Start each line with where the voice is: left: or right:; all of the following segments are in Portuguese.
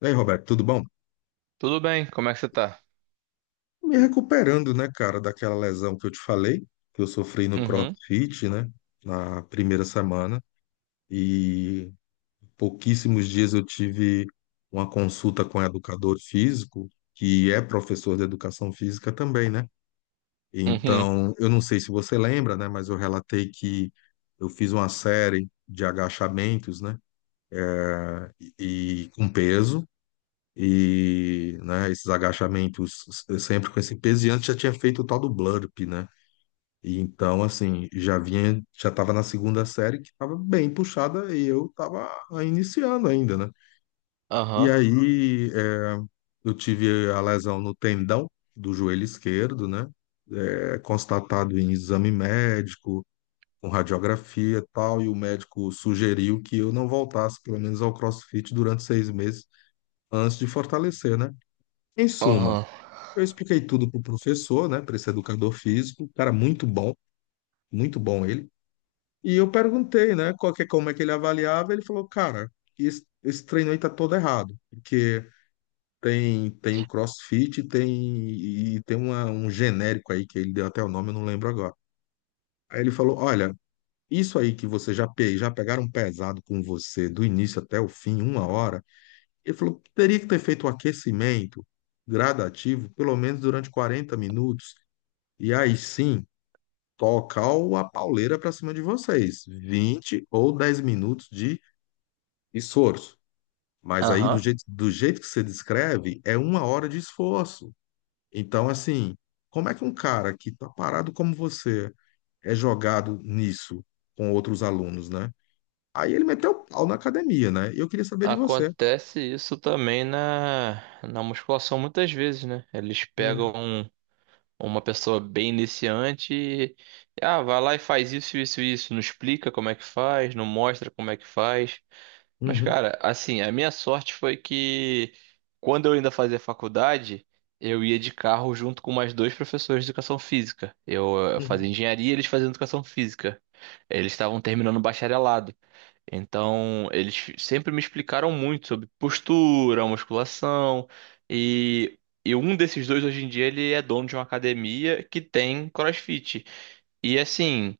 left: E aí, Roberto, tudo bom?
right: Tudo bem, como é que você tá?
left: Me recuperando, né, cara, daquela lesão que eu te falei, que eu sofri no
right: Uhum,
left: CrossFit, né, na primeira semana. E pouquíssimos dias eu tive uma consulta com um educador físico, que é professor de educação física também, né?
right: uhum,
left: Então, eu não sei se você lembra, né, mas eu relatei que eu fiz uma série de agachamentos, né, e com peso. E né, esses agachamentos sempre com esse peso, e antes já tinha feito o tal do burp, né? E então, assim, já vinha, já tava na segunda série que tava bem puxada e eu tava iniciando ainda, né? E
right: aham,
left: aí é, eu tive a lesão no tendão do joelho esquerdo, né? É, constatado em exame médico, com radiografia e tal, e o médico sugeriu que eu não voltasse, pelo menos, ao CrossFit durante 6 meses antes de fortalecer, né? Em suma,
right: aham,
left: eu expliquei tudo pro professor, né, para esse educador físico, cara muito bom ele. E eu perguntei, né, qual que, como é que ele avaliava, ele falou, cara, esse treino aí tá todo errado, porque tem o CrossFit, tem e tem uma, um genérico aí que ele deu até o nome, eu não lembro agora. Aí ele falou, olha, isso aí que você já pegaram pesado com você do início até o fim, uma hora. Ele falou, teria que ter feito o aquecimento gradativo, pelo menos durante 40 minutos. E aí sim, tocar a pauleira para cima de vocês. 20 ou 10 minutos de esforço. Mas aí,
right: aham.
left: do jeito que você descreve, é uma hora de esforço. Então, assim, como é que um cara que tá parado como você é jogado nisso com outros alunos, né? Aí ele meteu o pau na academia, né? E eu queria saber de você.
right: Acontece isso também na musculação muitas vezes, né? Eles pegam
left: Hum,
right: uma pessoa bem iniciante e, ah, vai lá e faz isso, isso, isso. Não explica como é que faz, não mostra como é que faz. Mas,
left: uhum,
right: cara, assim, a minha sorte foi que quando eu ainda fazia faculdade, eu ia de carro junto com mais dois professores de educação física. Eu
left: uhum.
right: fazia engenharia e eles faziam educação física. Eles estavam terminando o bacharelado. Então, eles sempre me explicaram muito sobre postura, musculação. E, e um desses dois, hoje em dia, ele é dono de uma academia que tem CrossFit. E, assim,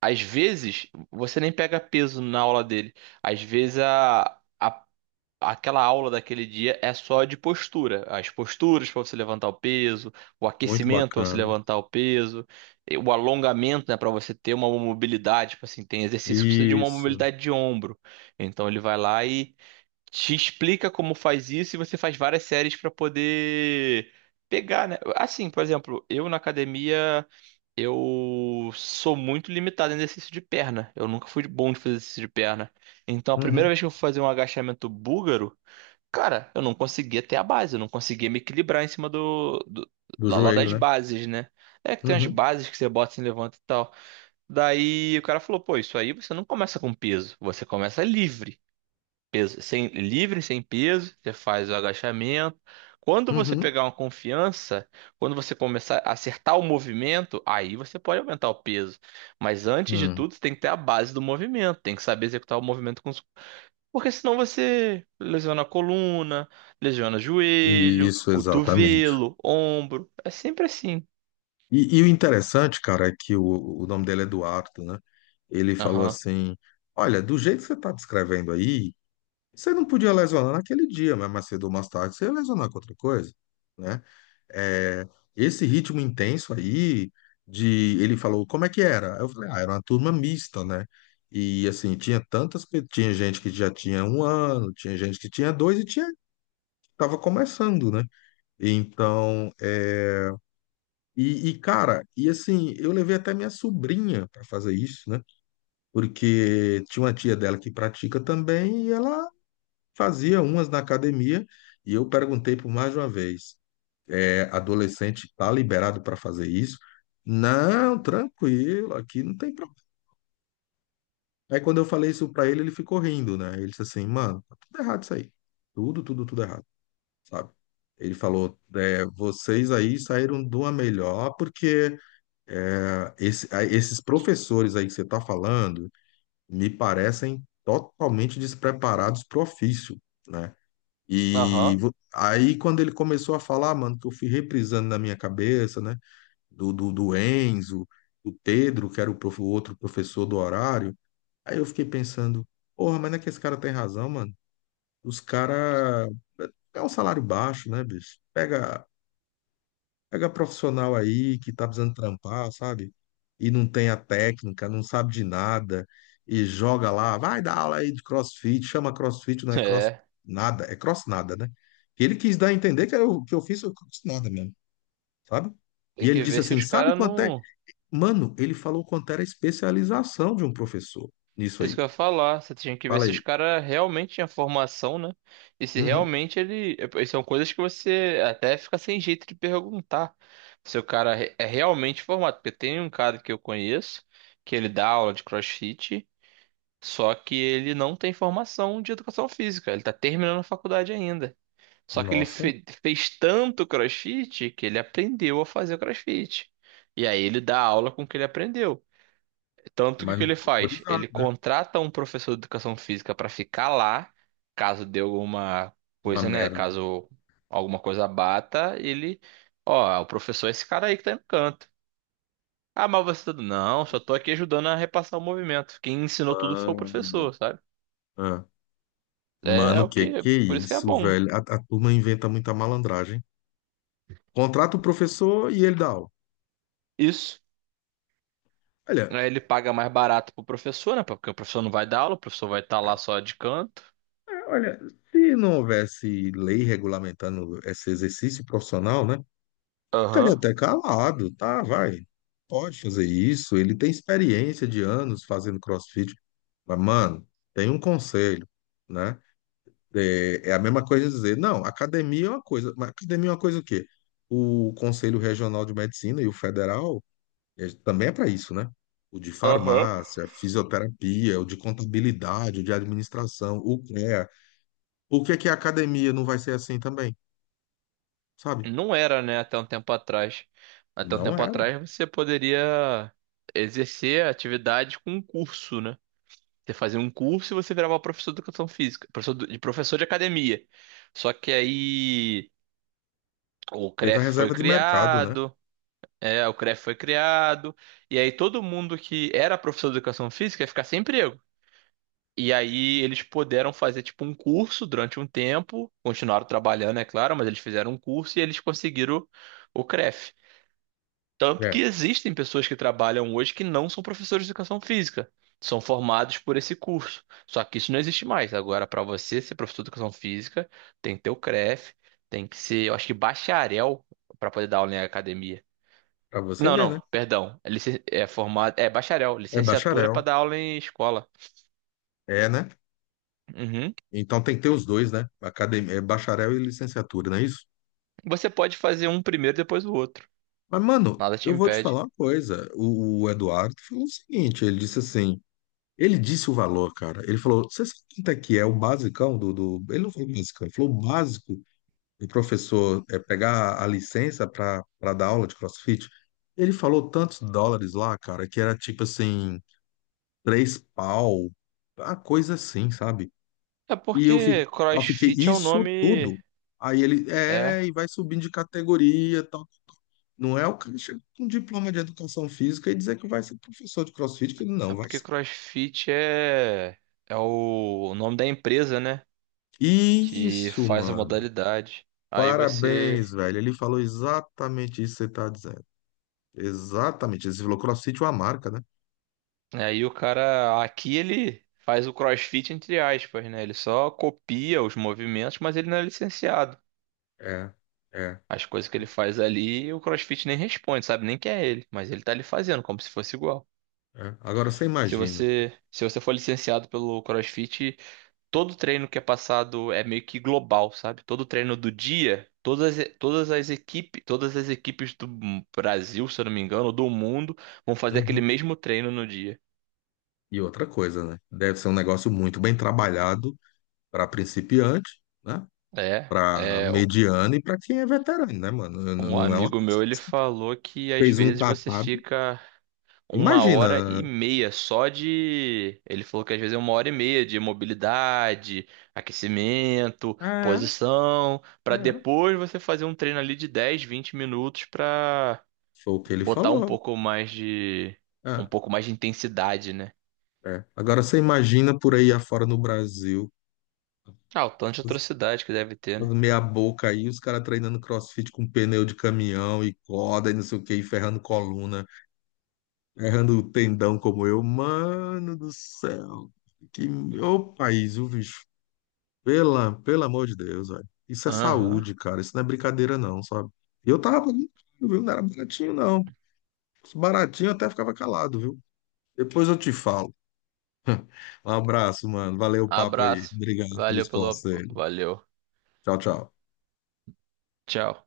right: às vezes, você nem pega peso na aula dele. Às vezes, a. a aquela aula daquele dia é só de postura, as posturas para você levantar o peso, o
left: Muito
right: aquecimento para você
left: bacana.
right: levantar o peso, e o alongamento, né, para você ter uma mobilidade, tipo assim, tem exercício que precisa de uma
left: Isso.
right: mobilidade de ombro. Então ele vai lá e te explica como faz isso e você faz várias séries para poder pegar, né? Assim, por exemplo, eu na academia eu sou muito limitado em exercício de perna. Eu nunca fui bom de fazer exercício de perna. Então, a primeira
left: Uhum.
right: vez que eu fui fazer um agachamento búlgaro, cara, eu não conseguia ter a base, eu não conseguia me equilibrar em cima do
left: Do
right: lá
left: joelho,
right: das
left: né?
right: bases, né? É que tem as
left: Uhum,
right: bases que você bota assim, levanta e tal. Daí o cara falou, pô, isso aí você não começa com peso, você começa livre. Peso, sem, livre, sem peso, você faz o agachamento. Quando você
left: uhum,
right: pegar uma confiança, quando você começar a acertar o movimento, aí você pode aumentar o peso. Mas antes de
left: hum.
right: tudo, você tem que ter a base do movimento, tem que saber executar o movimento com". Porque senão você lesiona a coluna, lesiona joelho,
left: Isso, exatamente.
right: cotovelo, ombro. É sempre assim.
left: E o interessante, cara, é que o nome dele é Eduardo, né? Ele falou
right: Aham,
left: assim: olha, do jeito que você está descrevendo aí, você não podia lesionar naquele dia, mas mais cedo ou mais tarde você ia lesionar com outra coisa, né? É, esse ritmo intenso aí, de ele falou: como é que era? Eu falei: ah, era uma turma mista, né? E assim, tinha tantas, tinha gente que já tinha um ano, tinha gente que tinha dois e tinha, estava começando, né? Então. E, cara, e assim, eu levei até minha sobrinha para fazer isso, né? Porque tinha uma tia dela que pratica também e ela fazia umas na academia. E eu perguntei por mais de uma vez: é, adolescente tá liberado para fazer isso? Não, tranquilo, aqui não tem problema. Aí quando eu falei isso para ele, ele ficou rindo, né? Ele disse assim: mano, tá tudo errado isso aí. Tudo, tudo, tudo errado, sabe? Ele falou: é, vocês aí saíram de uma melhor porque. É, esses professores aí que você está falando me parecem totalmente despreparados para o ofício, né? E
right: aham.
left: aí, quando ele começou a falar, "Ah, mano, que eu fui reprisando na minha cabeça, né? Do Enzo, do Pedro, que era o outro professor do horário, aí eu fiquei pensando, porra, mas não é que esse cara tem razão, mano? Os caras. É é um salário baixo, né, bicho? Pega profissional aí que tá precisando trampar, sabe? E não tem a técnica, não sabe de nada, e joga lá, vai dar aula aí de CrossFit, chama CrossFit, não é cross
right: É.
left: nada, é cross nada, né? E ele quis dar a entender que eu fiz o cross nada mesmo, sabe?
right: Tem
left: E ele
right: que
left: disse
right: ver se
left: assim,
right: os
left: sabe
right: caras
left: quanto é?
right: não.
left: Mano, ele falou quanto era a especialização de um professor nisso
right: É isso que
left: aí.
right: eu ia falar. Você tinha que ver
left: Fala
right: se os
left: aí.
right: caras realmente tinham formação, né? E se
left: Uhum.
right: realmente ele. São coisas que você até fica sem jeito de perguntar. Se o cara é realmente formado. Porque tem um cara que eu conheço, que ele dá aula de CrossFit. Só que ele não tem formação de educação física, ele tá terminando a faculdade ainda. Só que ele
left: Nossa,
right: fez tanto CrossFit que ele aprendeu a fazer o CrossFit. E aí ele dá aula com o que ele aprendeu. Tanto que
left: mas
right: o que
left: não
right: ele
left: tá
right: faz?
left: autorizado,
right: Ele
left: né?
right: contrata um professor de educação física para ficar lá, caso dê alguma
left: Uma
right: coisa, né?
left: mera.
right: Caso alguma coisa bata, ele, ó, o professor é esse cara aí que tá aí no canto. Ah, mas você tá... Não, só tô aqui ajudando a repassar o movimento. Quem ensinou tudo foi o
left: Mano.
right: professor, sabe? É
left: Mano,
right: o que,
left: que é
right: por isso que é
left: isso,
right: bom.
left: velho? A turma inventa muita malandragem. Contrata o professor e ele dá aula.
right: Isso.
left: Olha,
right: Aí ele paga mais barato pro professor, né? Porque o professor não vai dar aula, o professor vai estar lá só de canto.
left: é, olha, se não houvesse lei regulamentando esse exercício profissional, né? Estaria
right: Aham,
left: até calado, tá? Vai, pode fazer isso. Ele tem experiência de anos fazendo CrossFit. Mas, mano, tem um conselho, né? É, é a mesma coisa dizer, não, academia é uma coisa. Mas academia é uma coisa o quê? O Conselho Regional de Medicina e o Federal é, também é para isso, né? O de
right: aham.
left: farmácia, fisioterapia, o de contabilidade, o de administração, o CREA. Por que que a academia não vai ser assim também, sabe?
right: Não era, né, até um tempo atrás. Até um
left: Não
right: tempo
left: era.
right: atrás você poderia exercer a atividade com um curso, né? Você fazia um curso e você virava professor de educação física, professor de academia. Só que aí o
left: Teve a
right: CREF foi
left: reserva de mercado, né?
right: criado. É, o CREF foi criado, e aí todo mundo que era professor de educação física ia ficar sem emprego. E aí eles puderam fazer tipo um curso durante um tempo, continuaram trabalhando, é claro, mas eles fizeram um curso e eles conseguiram o CREF. Tanto que
left: É,
right: existem pessoas que trabalham hoje que não são professores de educação física, são formados por esse curso. Só que isso não existe mais. Agora, para você ser professor de educação física, tem que ter o CREF, tem que ser, eu acho que bacharel para poder dar aula em academia.
left: para você
right: Não,
left: ver, né?
right: não, perdão. É, é formado, é bacharel,
left: É
right: licenciatura
left: bacharel,
right: para dar aula em escola.
left: é, né?
right: Uhum.
left: Então tem que ter os dois, né? Academia, é bacharel e licenciatura, não é isso?
right: Você pode fazer um primeiro depois o outro.
left: Mas, mano,
right: Nada te
left: eu vou te
right: impede.
left: falar uma coisa. O Eduardo falou o seguinte, ele disse assim, ele disse o valor, cara. Ele falou, você sabe quanto é que é o basicão do, do... Ele não falou basicão, ele falou o básico o professor pegar a licença para dar aula de CrossFit, ele falou tantos dólares lá, cara, que era tipo assim, três pau, uma coisa assim, sabe?
right: É
left: E
right: porque
left: eu fiquei,
right: CrossFit é o
left: isso
right: nome.
left: tudo. Aí ele,
right: É,
left: é, e vai subindo de categoria, e tal. Não é o cara chega com um diploma de educação física e dizer que vai ser professor de CrossFit, que ele
right: é
left: não vai
right: porque
left: ser.
right: CrossFit é o nome da empresa, né? Que
left: Isso,
right: faz a
left: mano.
right: modalidade. Aí você,
left: Parabéns, velho. Ele falou exatamente isso que você tá dizendo. Exatamente. Ele falou CrossFit é uma marca, né?
right: aí o cara aqui ele faz o CrossFit entre aspas, né? Ele só copia os movimentos, mas ele não é licenciado.
left: É, é,
right: As coisas que ele faz ali, o CrossFit nem responde, sabe? Nem que é ele, mas ele tá ali fazendo como se fosse igual.
left: é. Agora você
right: Se
left: imagina.
right: você, se você for licenciado pelo CrossFit, todo treino que é passado é meio que global, sabe? Todo treino do dia, todas as equipes do Brasil, se eu não me engano, ou do mundo, vão fazer aquele
left: Uhum.
right: mesmo treino no dia.
left: E outra coisa, né? Deve ser um negócio muito bem trabalhado para principiante, né?
right: É,
left: Para
right: é,
left: mediano e para quem é veterano, né, mano?
right: um
left: Não é uma
right: amigo
left: que
right: meu, ele falou que às
left: fez um
right: vezes você
left: catado.
right: fica uma
left: Imagina.
right: hora e meia só de. Ele falou que às vezes é uma hora e meia de mobilidade, aquecimento,
left: É,
right: posição, pra
left: é.
right: depois você fazer um treino ali de 10 20 minutos pra
left: Foi o que ele
right: botar um
left: falou.
right: pouco mais de.
left: É,
right: Intensidade, né?
left: é. Agora você imagina por aí afora no Brasil,
right: Ah, o tanto de
left: os-
right: atrocidade que deve ter,
left: os
right: né?
left: meia boca aí, os caras treinando CrossFit com pneu de caminhão e corda e não sei o que, e ferrando coluna. Errando o tendão como eu, mano do céu. Que ô país, o bicho. Pela, pelo amor de Deus, velho. Isso é
right: Aham.
left: saúde, cara. Isso não é brincadeira, não, sabe? E eu tava pagando, caro, viu? Não era baratinho, não. Baratinho eu até ficava calado, viu? Depois eu te falo. Um abraço, mano. Valeu o papo aí.
right: Abraço.
left: Obrigado
right: Valeu
left: pelos
right: pelo.
left: conselhos.
right: Valeu.
left: Tchau, tchau.
right: Tchau.